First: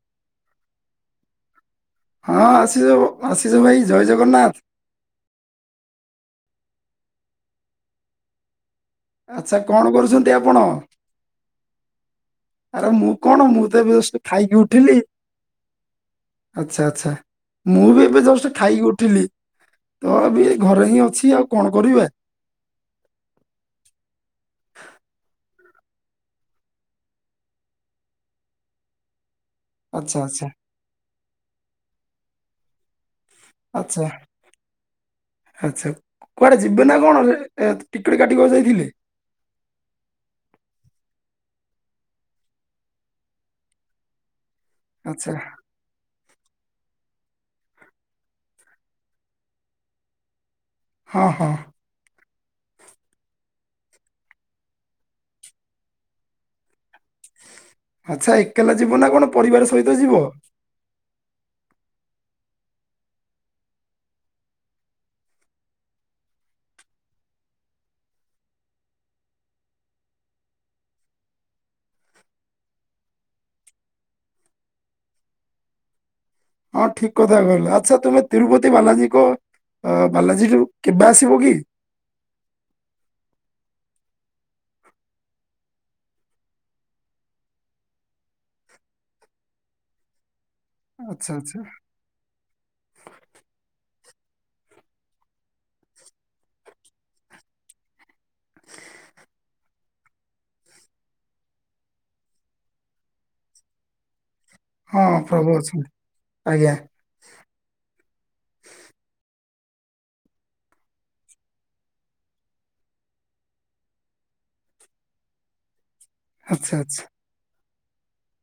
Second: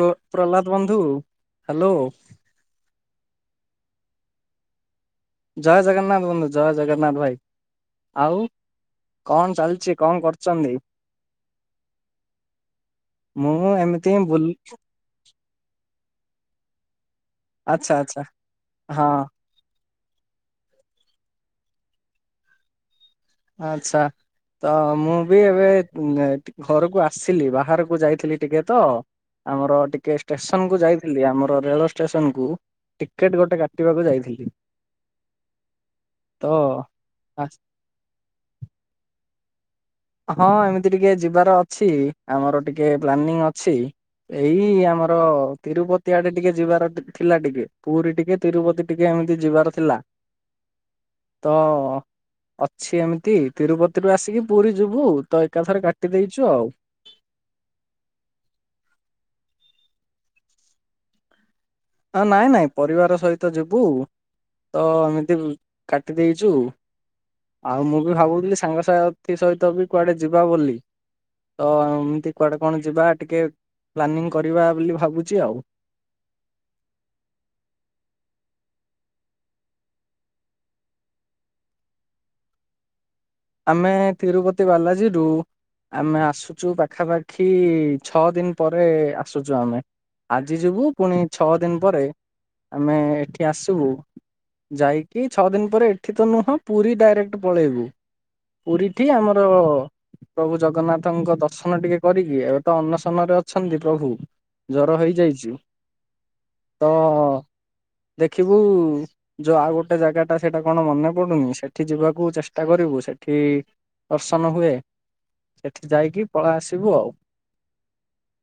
ପ୍ର ପ୍ରହ୍ଲାଦ ବନ୍ଧୁ। ହ୍ୟାଲୋ ହଁ ଆଶିଷ ବାବୁ ଆଶିଷ ଭାଇ ଜୟ ଜଗନ୍ନାଥ। ଜୟ ଜଗନ୍ନାଥ ବନ୍ଧୁ ଜୟ ଜଗନ୍ନାଥ ଭାଇ ଆଉ ଆଚ୍ଛା କଣ କରୁଛନ୍ତି ଆପଣ? ଆରେ ମୁଁ କଣ ମୁଁ ତ ଏବେ ଏମିତି ଜଷ୍ଟ ବୁଲ ଖାଇକି ଉଠିଲି ଆଚ୍ଛା ଆଚ୍ଛା। ମୁଁ ଆଚ୍ଛା ବି ଏବେ ଆଚ୍ଛା ଜଷ୍ଟ ଖାଇକି ହଁ ଉଠିଲି। ତ ଅବି ଘରେ ହିଁ ଅଛି ଆଉ କଣ କରିବା। ଆଚ୍ଛା। ତ ମୁଁ ବି ଏବେ ଘରକୁ ଆସିଲି ବାହାରକୁ ଯାଇଥିଲି ଟିକେ ତ ଆମର ଟିକେ ଆଚ୍ଛା ଆଚ୍ଛା ଷ୍ଟେସନ କୁ ଯାଇଥିଲି ଆମର ରେଳ ଷ୍ଟେସନ କୁ ଟିକେଟ ଗୋଟେ କାଟିବାକୁ ଆଚ୍ଛା। ଯାଇଥିଲି ଆଚ୍ଛା। ତ କୁଆଡେ ଯିବେ ନା କଣ? [unintelligible] ହଁ ଏମିତି ଟିକେ ଯିବାର ଅଛି ଆମର ଟିକେ ପ୍ଲାନିଂ ଅଛି। ଏଇ ଆମର ଆଚ୍ଛା ତିରୁପତି ଆଡେ ଟିକେ ଯିବାର ଥିଲା ଟିକେ। ପୁରୀ ଟିକେ ତିରୁପତି ଟିକେ ଏମିତି ଯିବାର ଥିଲା ହଁ ହଁ ତ ଅଛି ଏମିତି ତିରୁପତିରୁୁ ଆସିକି ପୁରୀ ଯିବୁ ତ ଏକା ଥରେ କାଟି ଦେଇଛୁ ଆଉ। ଆଚ୍ଛା ଏକଲା ଯିବ ନା କଣ ପରିବାର ସହିତ ଯିବ? ନାଇଁ ନାଇଁ ପରିବାର ସହିତ ଯିବୁ ତ ଏମିତି କାଟି ଦେଇଛୁ ଆଉ ମୁଁ ବି ଭାବୁଥିଲି ସାଙ୍ଗସାଥି ସହିତ ବି କୁଆଡେ ଯିବା ବୋଲି ତ ଏମିତି କୁଆଡେ କଣ ଯିବା ଟିକେ ପ୍ଲାନିଂ କରିବା ବୋଲି ଭାବୁଛି ଆଉ। ହଁ ଠିକ କଥା କହିଲ ଆଚ୍ଛା ତୁମେ ତିରୁପତି ବାଲାଜୀ କ ଅ ବାଲାଜୀକୁ କେବେ ଆସିବୁ କି? [inaudible] ଆମେ ତିରୁପତି ବାଲାଜୀରୁ ଆମେ ଆସୁଛୁ ପାଖାପାଖି ଛଅ ଦିନ ପରେ ଆସୁଛୁ ଆମେ। ଆଜି ଯିବୁ ପୁଣି ଆଚ୍ଛା ଛଅ ଆଚ୍ଛା ଦିନ ପରେ ଆମେ ଏଠି ଆସିବୁ ଯାଇକି ଛଅ ଦିନ ପରେ ଏଠି ତ ନୁହଁ ପୁରୀ ଡାଇରେକ୍ଟ ପଳେଇବୁ ପୁରୀଟି ଆମର ପ୍ରଭୁ ଜଗନ୍ନାଥଙ୍କ ଦର୍ଶନ ଟିକେ କରିକି ଏବେ ତ ଅନ୍ନଶନରେ ଅଛନ୍ତି ପ୍ରଭୁ ଜର ହଁ ପ୍ରଭୁ ହେଇଯାଇଛିୁ, ଅଛନ୍ତି ଆଜ୍ଞା ତ ଦେଖିବୁ ଯୋଉ ଆଉ ଗୋଟେ ଜାଗା ଟା ସେଇଟା କଣ ମନେ ପଡୁନି ସେଠି ଯିବାକୁ ଚେଷ୍ଟା କରିବୁ ସେଠାକୁ ଏଠି ଦର୍ଶନ ହୁଏ, ସେଠି ଯାଇକି ପଳ ଆଚ୍ଛା ଆଚ୍ଛା। ଆସିବୁ ଆଉ‌।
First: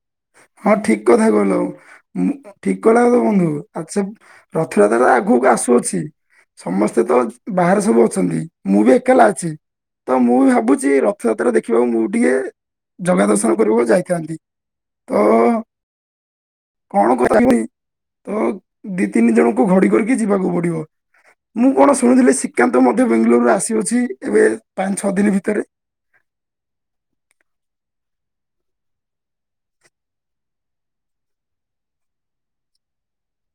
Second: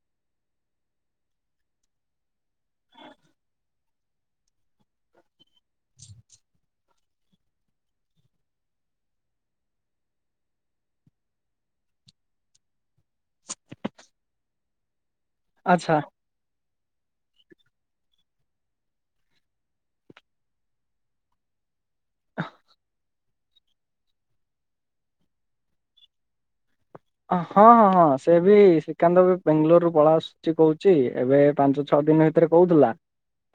[inaudible] ହଁ ଠିକ କଥା କହିଲ ଠିକ କଲା କ ତ ବନ୍ଧୁ ଆ ସେ ରଥଯାତ୍ରା ଆଗକୁ ଆ ଆସୁଅଛି, ସମସ୍ତେ ତ ବାହାରେ ସବୁ ଅଛନ୍ତି ମୁଁ ବି ଏକଲା ଅଛି‌ ତ ମୁଁ ବି ଭାବୁଛି ରଥଯାତ୍ରା ଦେଖିବାକୁ ମୁଁ ଟିକେ ଜଗା ଦର୍ଶନ କରିବାକୁ ଯାଇଥାନ୍ତି। ତ ଆଚ୍ଛା। କଣ କଥା ହୁି ତ ଦି ତିନି ଜଣଙ୍କୁ ଘଡି କରିକି ଯିବାକୁ ପଡିବ। ମୁଁ କଣ ଶୁଣୁଥିଲଥିଲେ ଶ୍ରୀକାନ୍ତ ମଧ୍ୟ ବେଙ୍ଗାଲୋରୁରେ ଆସିଅଛି ଏବେ ପାଞ୍ଚ ଛଅ ଦିନ ଭିତରେ? ହଁ ହଁ ହଁ ସେ ବି ଶ୍ରୀକାନ୍ତ ବି ବେଙ୍ଗାଲୋରରୁୁ ପଳ ଆସୁଛି କହୁଛି ଏବେ ପାଞ୍ଚ ଛଅ ଦିନ ଭିତରେ କହୁଥିଲା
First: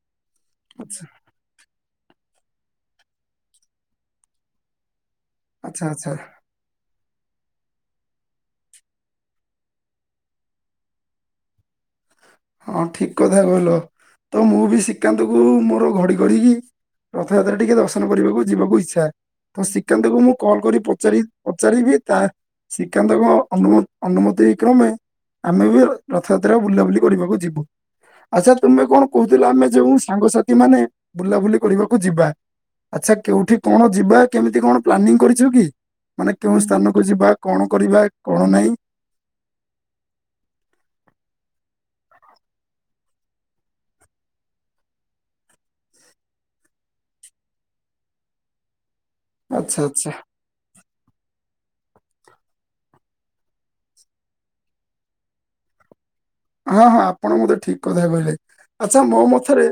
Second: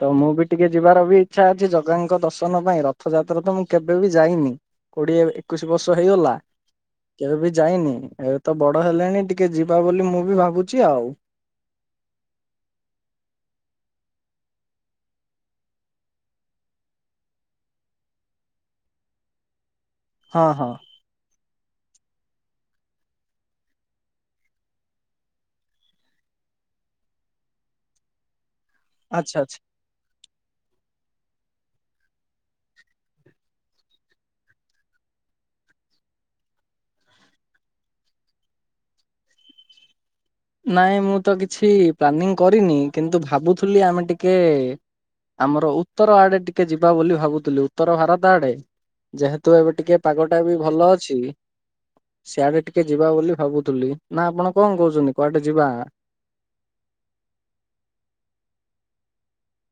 ତ ମୁଁ ବି ଟିକେ ଆଚ୍ଛା ଯିବାର ବି ଇଚ୍ଛା ଅଛି ଜଗାଙ୍କ ଦର୍ଶନ ପାଇଁ ରଥଯାତ୍ରା ତ ମୁଁ କେବେ ବି ଯାଇନି କୋଡିଏ ଏକୋଇଶି ଆଚ୍ଛା ବର୍ଷ ଆଚ୍ଛା ହେଇଗଲା କେବେ ବି ଯାଇନି ଏ ତ ବଡ ହେଲେଣି ଟିକେ ଯିବା ବୋଲି ମୁଁ ବି ଭାବୁଛି ଆଉ। ହଁ ଠିକ କଥା କହିଲ ତ ମୁଁ ବି ଶିିକାନ୍ତ କୁ ମୋର ଘଡି କରିକି ରଥଯାତ୍ରା ଟିକେ ଦର୍ଶନ କରିବାକୁ ଯିବାକୁ ଇଚ୍ଛା ତ ଶ୍ରୀକାନ୍ତଙ୍କୁ ମୁଁ ହଁ କଲ ହଁ କରି ପଚାରି ପଚାର ବିି ତା ଶ୍ରୀକାନ୍ତଙ୍କ ଅନ ଅନୁମତି କ୍ରମେ ଆମେ ବି ରଥଯାତ୍ରା ବୁଲାବୁଲି କରିବାକୁ ଯିବୁ ଆଚ୍ଛା ତୁମେ କଣ ଆଚ୍ଛା କହୁଥିଲ ଆଚ୍ଛା। ଆମେ ଯୋଉ ସାଙ୍ଗସାଥି ମାନେ ବୁଲାବୁଲି କରିବାକୁ ଯିବା ଆଚ୍ଛା କେୋଉଠି କଣ ଯିବା କେମିତି କଣ ପ୍ଲାନିଂ କରିଛୁ କି? ମାନେ କେଉଁ ସ୍ଥାନକୁ ଯିବା କଣ କରିବା କଣ ନାହିଁ? [inaudible] ନାଇଁ ମୁଁ ତ କିଛି ପ୍ଲାନିଂ କରିନି କିନ୍ତୁ ଭାବୁଥିଲି ଆମେ ଟିକେ ଆମର ଉତ୍ତର ଆଡେ ଟିକେ ଯିବା ବୋଲି ଭାବୁଥିଲୁ। ଉତ୍ତର ଭାରତ ଆଡେ। ଯେହେତୁ ଏବେ ଆଚ୍ଛା ଟିକେ ଆଚ୍ଛା। ପାଗଟା ବି ଭଲ ଅଛି। ସିଆଡେ ଟିକେ ଯିବା ବୋଲି ଭାବୁଥିଲି। ନା ଆପଣ କଣ କହୁଛନ୍ତି କୁଆଟେ ଯିବା। ହଁ ହଁ ଆପଣ ମତେ ଠିକ୍ କଥା କହିଲେ। ଆଚ୍ଛା ମୋ ମଥରେ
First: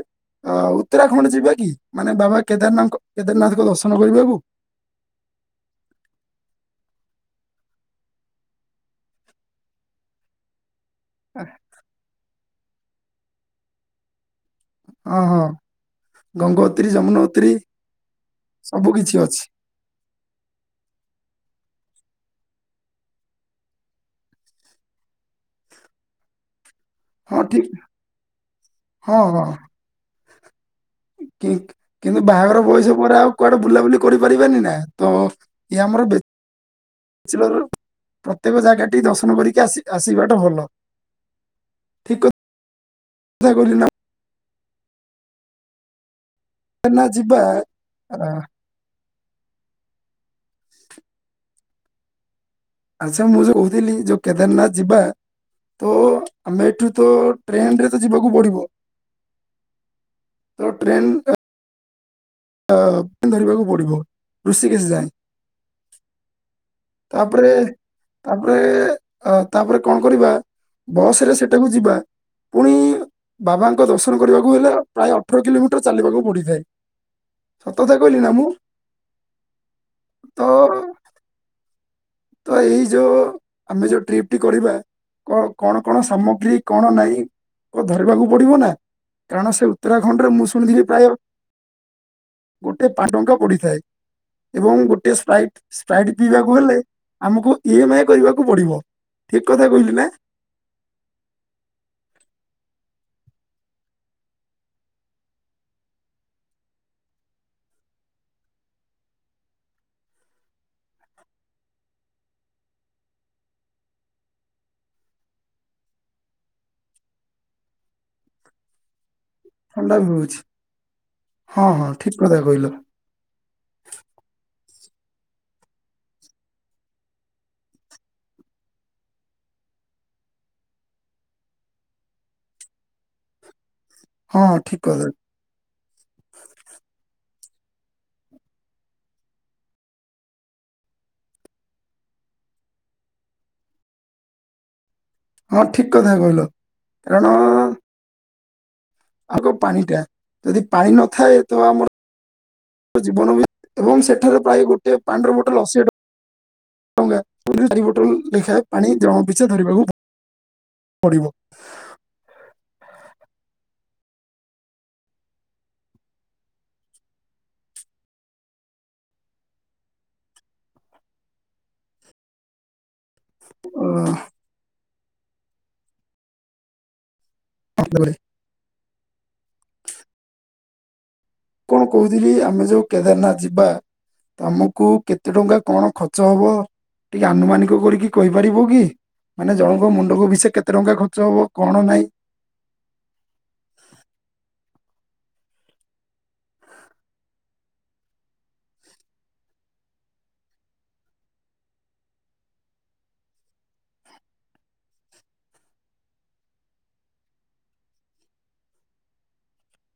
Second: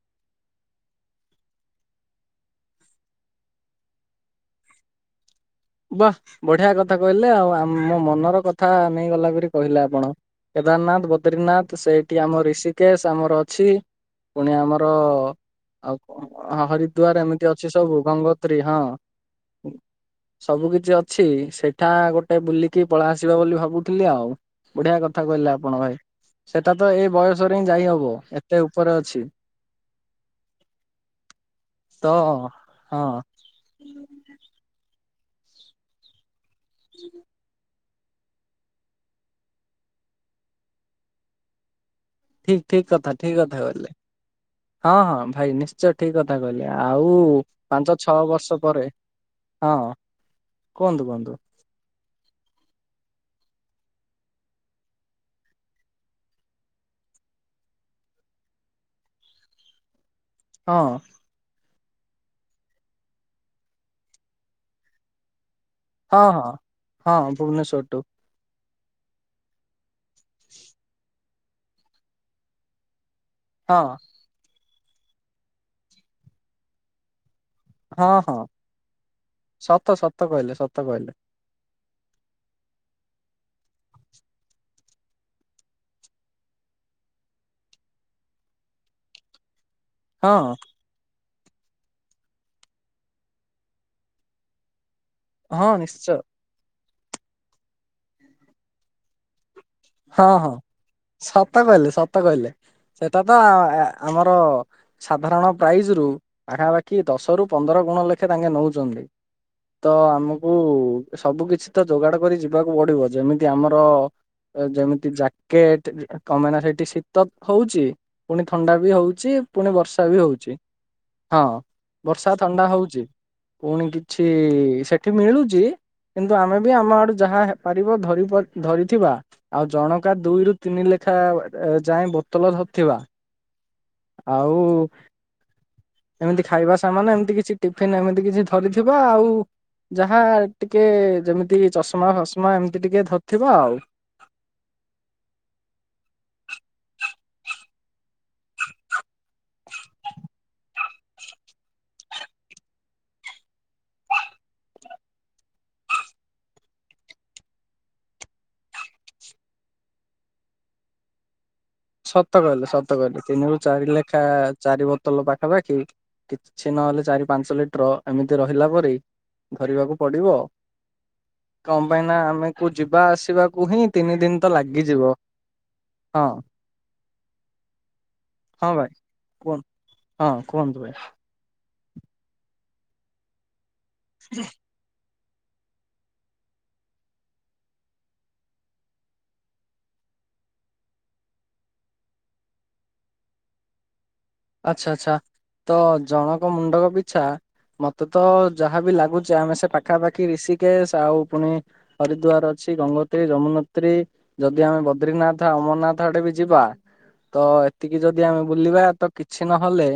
ଅ ଉତ୍ତରାଖଣ୍ଡ ଯିବା କି? ମାନେ ବାବା କେଦାରନାଥ କେଦାରନାଥଙ୍କ ଦର୍ଶନ କରିବାକୁ। [inaudible] ବା ବଢିଆ କଥା କହିଲେ। ଆଉ ମୋ ମନର କଥା ନେଇ ଗଲାପରି କହିଲେ ଆପଣ। ଉଦାରନାଥ ବଦ୍ରିନାଥ ସେଇଠି ଆମର ରିଷିକେଶ୍ ଆମର ଅଛି। ପୁଣି ଆମର ହଁ ହଁ ଆଉ ଗଙ୍ଗୋତ୍ରୀ ହରିଦ୍ୱାର ଏମିତି ଯମୁନୋତ୍ରୀ ଅଛି ସବୁ ଗଙ୍ଗୋତ୍ରୀ ହଁ। ସବୁ କିଛି ଅଛି ସବୁ କିଛି ଅଛି। ସେଠା ଗୋଟେ ବୁଲିକି ପଳାଇ ଆସିବା ବୋଲି ଭାବୁଥିଲି ଆଉ। ବଢିଆ କଥା କହିଲେ ଆପଣ ଭାଇ। ସେ ଏଟ ତ ଏଇ ହଁ ବୟସରେ ଠିକ ହିଁ ଯାଇ ହବ। ଏତେ ଉପରେ ହଁ ଅଛି। ହଁ ତ କିନ୍ତୁ ବାହାଘର ବୟସ ହଁ। ପରେ ଆଉ କୁଆଡେ ବୁଲାବୁଲି କରିପାରିବାନି ନା। ତ ଇଏ ଆମର ଭି [unintelligible] ପ୍ରତ୍ୟେକ ଜାଗାଟି ଦର୍ଶନ କରିକି ଆସି ଆସିବାଟା ଭଲ। ଠିକ୍ କ ଠିକ୍ କଥା ଠିକ କଥା କହିଲେ। ହଁ ହଁ ଭାଇ ନିଶ୍ଚୟ ଠିକ୍ କଥା। କଥା କହିଲି କେଦାରନାଥ ଆଉ ଯିବା ପାଞ୍ଚ ଛଅ ଆ, ବର୍ଷ ପରେ। ହଁ କୁହନ୍ତୁ କୁହନ୍ତୁ। ଆଚ୍ଛା ମୁଁ ଯୋଉ କହୁଥିଲି ଯୋଉ କେଦାରନାଥ ଯିବା। ତ ଆମେ ଏଠୁ ତ ଟ୍ରେନରେ ତ ଯିବାକୁ ପଡିବ। [inaudible] ତ ହଁ ଟ୍ରେନ୍ ଟା ଧରିବାକୁ ପଡିବ। ରୁଷିକେଶ୍ ଯାଏ। ହଁ ହଁ। ହଁ ତାପରେ ଭୁବନେଶ୍ଵରଠୁ ତାପରେ ଅ ତାପରେ କଣ କରିବା ବସ୍ ରେ ସେଟାକୁ ଯିବା। ପୁଣି ବାବାଙ୍କ ହଁ ଦର୍ଶନ କରିବାକୁ ହେଲେ ପ୍ରାୟ ଅଠର କିଲୋମିଟର ଚାଲିବାକୁ ପଡିଥାଏ। ସତଥା ହଁ କହିଲି ନା ହଁ ମୁଁ ସତ ସତ ତ କହିଲେ ସତ କହିଲେ। ତ ଏଇ ଯୋଉ ଆମେ ଯୋଉ ଟ୍ରିପଟି କରିବା। କ କଣ କଣ ସାମଗ୍ରୀ କଣ ନାଇଁ ଧରିବାକୁ ପଡିବ ନା। କାରଣ ସେ ଉତ୍ତରାଖଣ୍ଡରେ ମୁଁ ହଁ। ଶୁଣିଥିଲି ପ୍ରାୟ ଗୋଟେ ପାଟଙ୍କା ପଡିଥାଏ। ଏବଂ ଗୋଟେ ଏ ସ୍ପାଇଟ୍ ହଁ ସ୍ପାଇଟ୍ ନିଶ୍ଚୟ ପିଇବାକୁ ହେଲେ ଆମକୁ ଇ ଏମ୍ ଆଇ କରିବାକୁ ପଡିବ। ଠିକ୍ ହଁ ହଁ ସତ କହିଲେ ସତ କହିଲେ। ସେଟା ତ ଆମର ସାଧାରଣ ପ୍ରାଇଜ୍ ରୁ ପାଖାପାଖି ଦଶ ରୁ ପନ୍ଦରଣ କଣ ଲେଖେ ତାଙ୍କେ ନଉଛନ୍ତି। ତ ଆମକୁ ସବୁ କିଛି ତ ଯୋଗାଡ କରି ଯିବାକୁ ପଡିବ। ଯେମିତି ଆମର ଯେମିତି ଜ୍ୟାକେଟ୍ କମେ ନା ସେଇଠି ଶୀତ ହଉଛି। ପୁଣି ଥଣ୍ଡା ବି ହଉ ସିଏ ପୁଣି ବର୍ଷା ବି ହଉଛି। ହଁ ଠିକ ବର୍ଷା କଥା ଥଣ୍ଡା କହିଲ ହଉଛି। ପୁଣି କିଛି ସେଠ ଏଠି ମିଳୁଛି କିନ୍ତୁ ଆମେ ବି ଆମ ଆଡୁ ଯାହା ପାରିବ ଧରି ପା ଧରିଥିବା। ଆଉ ଜଣକା ଦୁଇରୁୁ ତିନି ଲେଖା ଯାଏ ବୋତଲ ଧରିଥିବା। ହଁ ଆଉ ଠିକ କଥା ଏମିତି ଖାଇବା ସାମାନ ଏମିତି କିଛି ଟିଫନ୍ ଏମିତି କିଛି ଧରିଥିବା ଆଉ। ଯାହା ଟିକେ ଯେମିତି ଚଷମା ଫସମା ଏମିତି ଟିକେ ଧରିଥିବ ଆଉ। [inaudible] ହଁ ଠିକ୍ କଥା କହିଲ। କାରଣ ଆଗ ପାଣି ଟା ଯଦି ପାଣି ନଥାଏ ତ ଆମର ଜୀବନ ଏବଂ ସେଠାରେ ପ୍ରାୟ ଗୋଟିଏ ପାଣ୍ଡର ବୋଟଲ ଅଶୀ ଟଙ୍କା। ଟଙ୍କା ପୁରା ଚାରି ବୋଟଲ ଲେଖାଏ ପାଣି ଜନଙ୍କ ପିଛା ଧରିବାକୁ ପିଡିବ। ସତ କହିଲେ, ସତ କହିଲି ତିନିରୁ ଚାରି ଲେଖା ଚାରି ବୋତଲ ପାଖାପାଖି କିଛି ନହେଲେ ଚାରି ପାଞ୍ଚ ଲିଟର ଏମିତି ରହିଲା ପରେ ଧରିବାକୁ ପଡିବ କଣ ପାଇଁ ନା ଆମେ କଉ ଯିବା ଆସ ବାକୁ ଅ ହିଁ, ତିନି ଦିନ ତ ଲାଗିଯିବ ହଁ। [unintelligible] ହଁ ଭାଇ କୁହ ହଁ କୁହନ୍ତୁ ଭାଇ! କଣ କହୁଥିଲି, ଆମେ ଯୋଉ କେଦାରନାଥ ଯିବା, ତମକୁ କେତେ ଟଙ୍କା କଣ ଖର୍ଚ୍ଚ ହେବ, ଟିକେ ଆନୁମାନିକ କରିକି କହିପାରିବ କି? ମାନେ ଜଣଙ୍କ ମୁଣ୍ଡକୁ ବିଷେ କେତେ ଟଙ୍କା ଖର୍ଚ୍ଚ ହବ, କଣ ନାଇଁ? ଆଛା, ଆଛା। ତ ଜଣକ ମୁଣ୍ଡକ ପିଛା ମତେ ତ ଯାହାବି ଲାଗୁଛି, ଆମେ ସେ ପାଖାପାଖି ରଋଷିକେଶ ଆଉ ପୁଣି ହରିଦଵାର ଅଛି ଗଙ୍ଗୋତ୍ରୀ, ଯମୁନୋତ୍ରୀ, ଯଦି ଆମେ ବଦ୍ରିନାଥ ଅମରନାଥ ଆଡେ ବି ଯିବା ତ ଏତିକି ଯଦି ଆମେ ବୁଲିବା ତ କିଛି ନହେଲେ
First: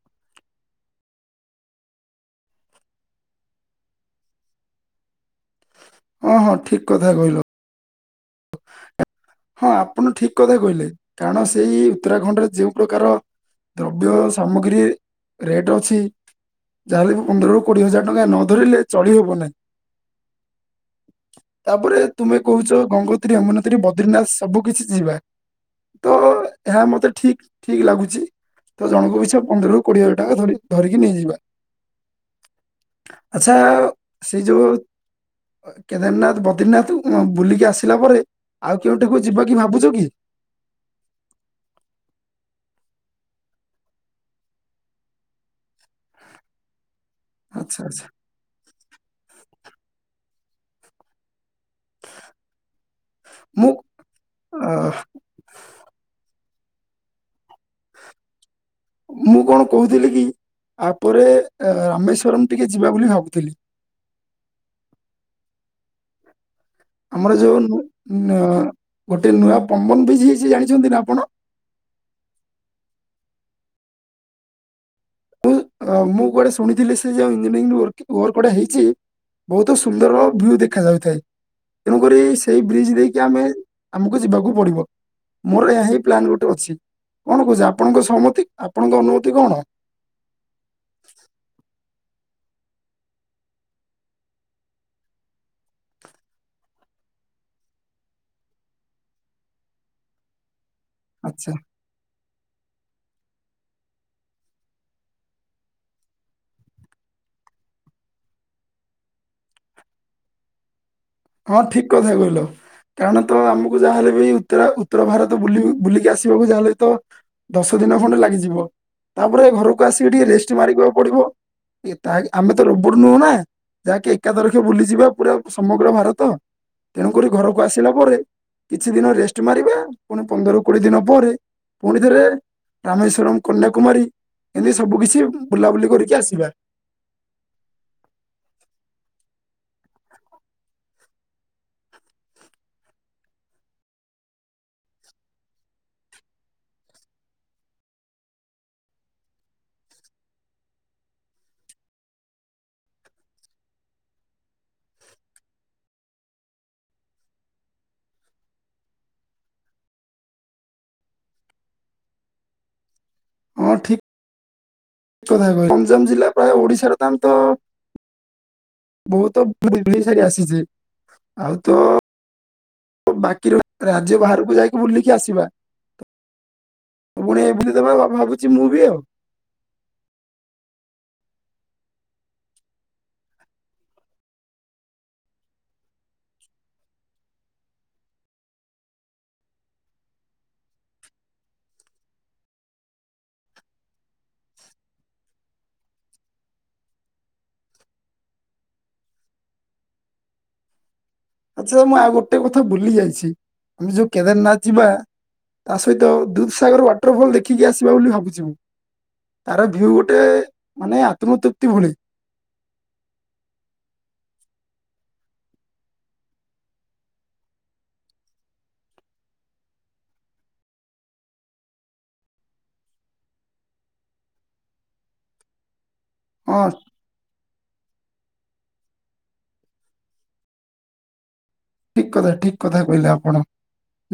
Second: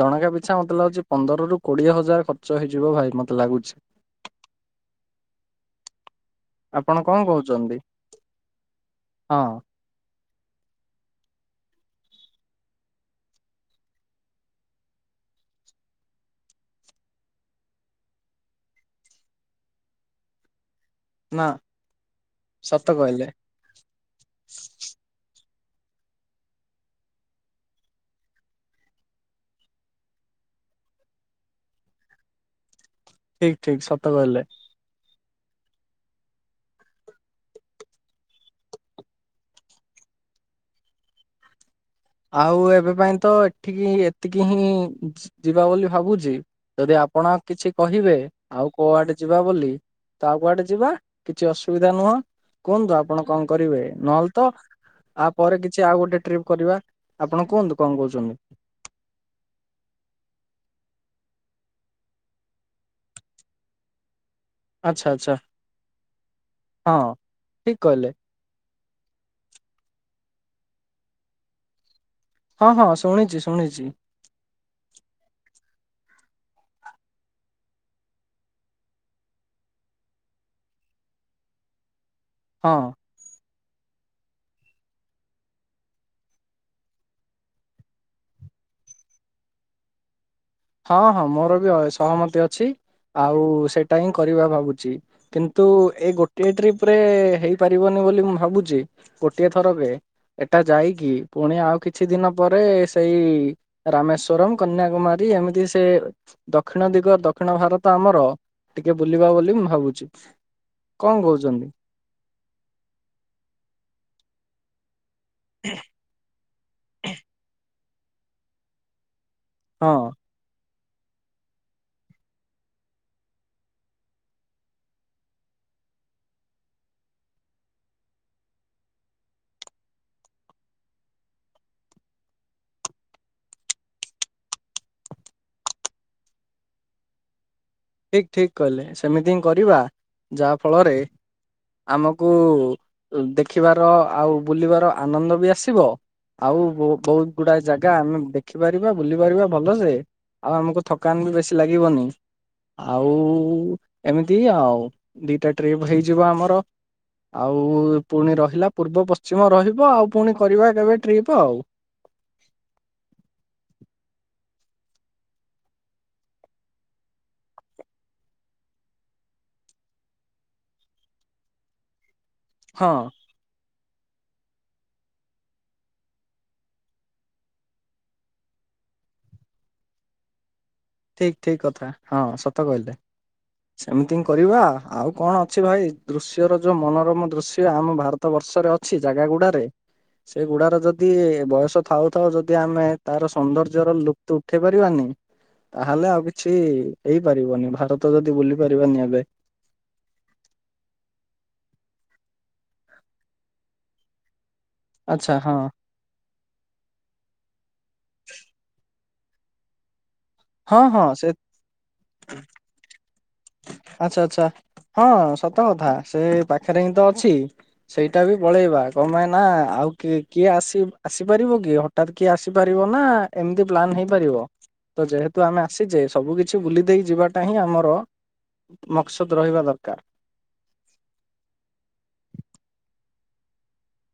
ଜଣକା ପିଛା ମତେ ଲାଗୁଛି, ପନ୍ଦର ରୁ କୋଡିଏ ହଜାର ଖର୍ଚ୍ଚ ହେଇଯିବ ଭାଇ ମତେ ଲାଗୁଛି! ହଁ ହଁ ଠିକ ଆପଣ କଥା କଣ କହିଲ କହୁଛନ୍ତି? ହଁ ଆପଣ ଠିକ କଥା କହିଲେ, କାରଣ ସେଇ ଉତ୍ତରାଖଣ୍ଡରେ ଯୋଉ ପ୍ରକାର ଦ୍ରବ୍ୟ ସାମଗ୍ରୀ ରେଟ ଅଛି ଯାହାେଲେ ବି ପନ୍ଦରରୁ କୋଡିଏ ହଜାର ଟଙ୍କା ନ ଧରିଲେ ଚଢିହବ ନାହିଁ। [inaudible] ନା ତାପରେ ତୁମେ କହୁଛ ସତ କହିଲେ ଗଙ୍ଗୋତ୍ରୀ, ଅମୁନତ୍ରୀ, ବଦ୍ରିନାଥ, ସବୁ କିଛି ଯିବା ତ ହେ ମତେ ଠିକ ଠିକ ଲାଗୁଛି ତ ଜଣଙ୍କୁ ବିଛ ପନ୍ଦରରୁ କୋଡିଏ ହଜାର ଟଙ୍କା ଧରିକି ନେଇଯିବା। [inaudible] ଆଛା ଠିକ ଠିକ ସତ ସେ କହିଲେ। ଯୋଉ କେଦାରନାଥ ବଦ୍ରିନାଥ ବୁଲିକି ଆସିଲା ପରେ ଆଉ କେଉଁଠାକୁ ଯିବା କି ଭାବୁଛ କି? ଆଉ ଏବେ ପାଇଁ, ତ ଏଠିକି ଏତିକି ହିଁ ଯିବା ବୋଲି ଭାବୁଛି ଯଦି ଆପଣ କିଛି ଆଚ୍ଛା ଆଚ୍ଛା କହିବେ ଆଉ କୋଆଡେ ଯିବା ବୋଲି, ତ ଆଉ କୁଆଡେ ଯିବା କିଛି ଅସୁବିଧା ନୁହଁ କୁହନ୍ତୁ, ଆପଣ କଣ ମୁଁ କରିବେ! ନହେଲେ ତ ଅ, ଆଉ ପରେ କିଛି ଆଉ ଗୋଟେ ଟ୍ରିପ୍ କରିବା, ଆପଣ କୁହନ୍ତୁ କଣ କହୁଛନ୍ତି? ମୁଁ କଣ କହୁଥିଲି କି ତାପରେ ରାମେଶ୍ଵରମ ଟିକେ ଯିବା ବୋଲି ଭାବୁଥିଲି! ଆଚ୍ଛା ଆଚ୍ଛା। ହଁ ଆମର ଯୋଉ ଠିକ କହିଲେ ଗୋଟେ ନୂଆ ପମ୍ବନ ବି ହେଇଛି ଜାଣିଛନ୍ତି ନା ଆପଣ? ହଁ ହଁ ଶୁଣିଛି ଶୁଣିଛି। ମୁଁ କୁଆଟେ ଶୁଣିଥିଲି ସେ ଯ ଇଞଜୋଟା ହେଇଛି ବହୁତ ସୁନ୍ଦର ଭି ଦେଖ ଯାଉଥାଏ, ତେଣୁକରି ସେଇ ବ୍ରିଜ ହଁ। ଦେଇକି ଆମେ ଆମକୁ ଯିବାକୁ ପଡିବ। ମୋର ଏହା ହିଁ ପ୍ଲାନ ଗୋଟେ ଅଛି, କଣ କହୁଛି ଆପଣଙ୍କ ସହମତି ଆପଣଙ୍କ ଅନୁମତି କଣ? ହଁ ହଁ ମୋର ବି ସହମତି ଅଛି ଆଉ ସେଇଟା ହିଁ କରିବା ଭାବୁଛି, କିନ୍ତୁ ଏଇ ଗୋଟେ ଟ୍ରିପ ରେ ହେଇପାରିବନି ବୋଲି ମୁଁ ଭାବୁଛି ଗୋଟିଏ ଥରକ ଟା ଯାଇକି ଆଚ୍ଛା ପୁଣି ଆଉ କିଛି ଦିନ ପରେ ସେଇ ରାମେଶଵରମ, କନ୍ୟାକୁମାରୀ ଏମିତି ସେ ଦକ୍ଷିଣ ଦିଗ, ଦକ୍ଷିଣ ଭାରତ ଆମର ଟିକେ ବୁଲିବା ବୋଲି ମୁଁ ଭାବୁଛି। କଣ ହଁ କହୁଛନ୍ତି ଠିକ କଥା କହିଲ, କାରଣ ତ ଆମକୁ ଯାହାହଲେ ବି ଉତ୍ତରା ଉତ୍ତର ଭାରତ ବ ବୁଲିକି ଆସିବାକୁ, ଯାହାହେଲେ ତ ଦଶ ଦିନ ଖଣ୍ଡେ ଲାଗିଯିବ ତାପରେ ଘରକୁ ହଁ ଆସିକି ଟିକେ ରେଷ୍ଟ ମାରିକୁ ପଡିବ। ଏ ତାହାଗି ଆମେ ତ ରୋବଟ୍ ନୁହଁ ନା ଯାହାକି ଏକା ତରଖେ ବୁଲିଯିବା ପୁରା ସମଗ୍ର ଭାରତ। ତ ତେଣୁକରି ଘରକୁ ଆସିଲା ପରେ କିଛି ଦିନ ରେଷ୍ଟ ମାରିବା ପୁଣି ପନ୍ଦର ରୁ କୋଡିଏ ଦିନ ପରେ ପୁଣି ଥରେ ରାମେଶ୍ଵରମ କନ୍ୟାକୁମାରୀ ଏମିତି ସବୁ କିଛି ବୁଲାବୁଲି କରିକି ଆସିବା। ଠିକ ଠିକ କହିଲେ ସେମିତି ହିଁ କରିବା ଯାହା ଫଳରେ ଆମକୁ ଦେଖିବାର ଆଉ ବୁଲିବାର ଆନନ୍ଦ ବି ଆସିବ। ଆଉ ବୋହୁ ବୋହୁତ ଗୁଡାଏ ଜାଗା ଆମେ ଦେଖିପାରିବା ବୁଲି ପାରିବା ଭଲ ସେ। ଆଉ ଆମକୁ ଥକାନ ବି ବେଶୀ ଲାଗିବନି। ଆଉ ଏମିତି ଆଉ ଦିଟା ଟ୍ରିପ୍ ହେଇଯିବ ଆମର। ଆଉ ପୁଣି ରହିଲା ପୂର୍ବ ପଶ୍ଚିମ ରହିବ ଆଉ ପୁଣି କରିବା କେବେ ଟ୍ରିପ୍ ଆଉ। [inaudible] ହଁ ଠିକ୍। ଠିକ୍ କଥା କହିଲେ ଗଞ୍ଜାମ ଜିଲ୍ଲା ପ୍ରାୟ ଓଡିଶାର [unintelligible] ବହୁତ [unintelligible] ସାରି ଆସିଛି ଆଉ ତ ହଁ ବାକି ରହିଲା ରାଜ୍ୟ ବାହାରକୁ ଯାଇକି ବୁଲିକି ଆସିବା ମୁଁ ପୁଣି [unintelligible] [unintelligible] ଭାବୁଛି ମୁଁ ବି ଆଉ ଠିକ୍ ଠିକ୍ କଥା ହଁ ସତ କହିଲେ। ସେମିତି ହିଁ କରିବା ଆଉ କଣ ଅଛି ଭାଇ ଦୃଶ୍ୟର ଯୋଉ ମନୋରମ ଦୃଶ୍ୟ ଆମ ଭାରତ ବର୍ଷ ର୍ଷରେ ଅଛି ଜାଗା ଗୁଡାରେ ସେଗୁଡାର ଯଦି ବୟସ ଥାଉ ଥାଉ ଯଦି ଆମେ ତାର ସୌନ୍ଦର୍ଯ୍ୟ ର ଲୁପ୍ତ ଉଠେଇ ପାରିବାନି ହୁଁ ତାହେଲେ ଆଉ କିଛି ହେଇପାରିବନି ଭାରତ ଯଦି ବୁଲି ପାରିବାନି ଏବେ। [inaudible] ଆଚ୍ଛା ମୁଁ ଆଉ ଗୋଟେ କଥା ଭୁଲି ଯାଇଛି ଆମେ ଯୋଉ କେଦାରନାଥ ଯିବା ଆଚ୍ଛା ହଁ ତା ସହିତ ଦୁଧସାଗର ୱାଟରଫଲ ଦେଖିକି ଆସିବା ବୋଲି ଭାବୁଛି ମୁଁ ଆର ଭିଉ ଗୋଟେ ହଁ ମାନେ ହଁ ସେ ଆତ୍ମତୃପ୍ତି [unintelligible] ହ ଆଚ୍ଛା ଆଚ୍ଛା ହଁ ସତ କଥା ସେ ପାଖରେ ହିଁ ତ ଅଛି ସେଇଟା ବି ପଳେଇବା। କମାଇନା ଆଉ କିଏ କିଏ ଆସି ଆସିପାରିବ କି ହଠତ୍ କିଏ ଆସିପାରିବ ନା ଏମିତି ପ୍ଲାନ୍ ହେଇପାରିବ ତ ଯେହେତୁ ଆମେ ଆସିଚେ ସବୁ କିଛି ହଁ ବୁଲି ଦେଇେ ଯିବାଟା ହିଁ ଆମର ମକସଦ ରହିବା ଦରକାର। ଠିକ୍ କଥା ଠିକ୍ କଥା କହିଲେ ଆପଣ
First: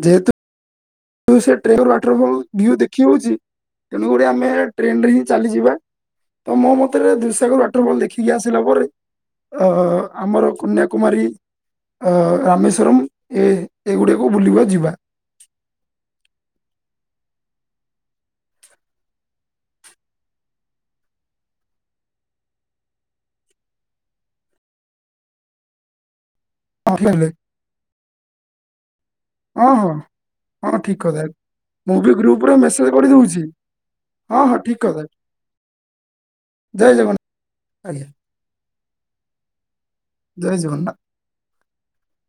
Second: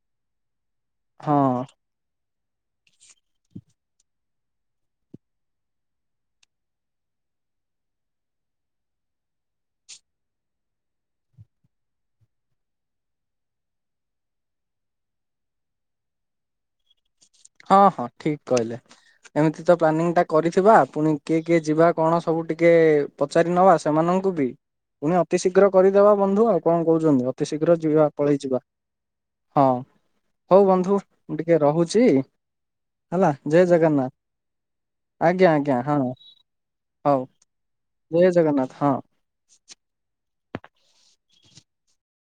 ଯେହେତୁ ହଁ ସେ [unintelligible] ୱାଟଫଲ୍ ଭିୟୁ ଦେଖି ହଉଚି ତେଣୁ [unintelligible] ଆମେ ଟ୍ରେନ ରେ ହିଁ ଚାଲିଯିବା। ତ ମୋ ମତରେ ଦୁଇସାଗର ୱାଟରବଲ୍ ଦେଖିକି ଆସିଲା ପରେ ଅ ଆମର କନ୍ୟାକୁମାରୀ ଅ ରାମେଶ୍ୱରମ୍ ଏ ଏଗୁଡ଼କୁ ବୁଲିବା ଯିବା। ହଁ ହଁ ଠିକ କହିଲେ। ଏମିତି ତ ପ୍ଲାନିଂ ଟା କରିଥିବା ପୁଣି କିଏ କିଏ ଯିବା କଣ ସବୁ ଟିକେ ପଚାରି ନବା ସେମାନଙ୍କୁ। [unintelligible] ପୁଣି ଅତି ଶୀଘ୍ର କରିଦବା ବନ୍ଧୁ ଆଉ କଣ ହଁ ଠିକ କହୁଛନ୍ତି କହିଲେ ଅତି ଶୀଘ୍ର ଯିବା ପଳେଇ ଯିବା। ହଁ ହଁ ହଁ ଠିକ୍ ବନ୍ଧୁ କଥା ମୁଁ ଟିକେ ମୁଁ ରହୁଛି ବି ଗ୍ରୁପ ପୁରା ମେସେଜ ହେଲା ଗଢ଼ିଦଉଛି ଜୟ ଜଗନ୍ନାଥ ହଁ ହଁ ଠିକ୍ କଥା। ଆଜ୍ଞା ଆଜ୍ଞା ହଁ ଜୟ ହଉ ଜଗନ୍ନାଥ। ଆଜ୍ଞା ଜୟ ଜଗନ୍ନାଥ ହଁ। ଜୟ ଜଗନ୍ନାଥ।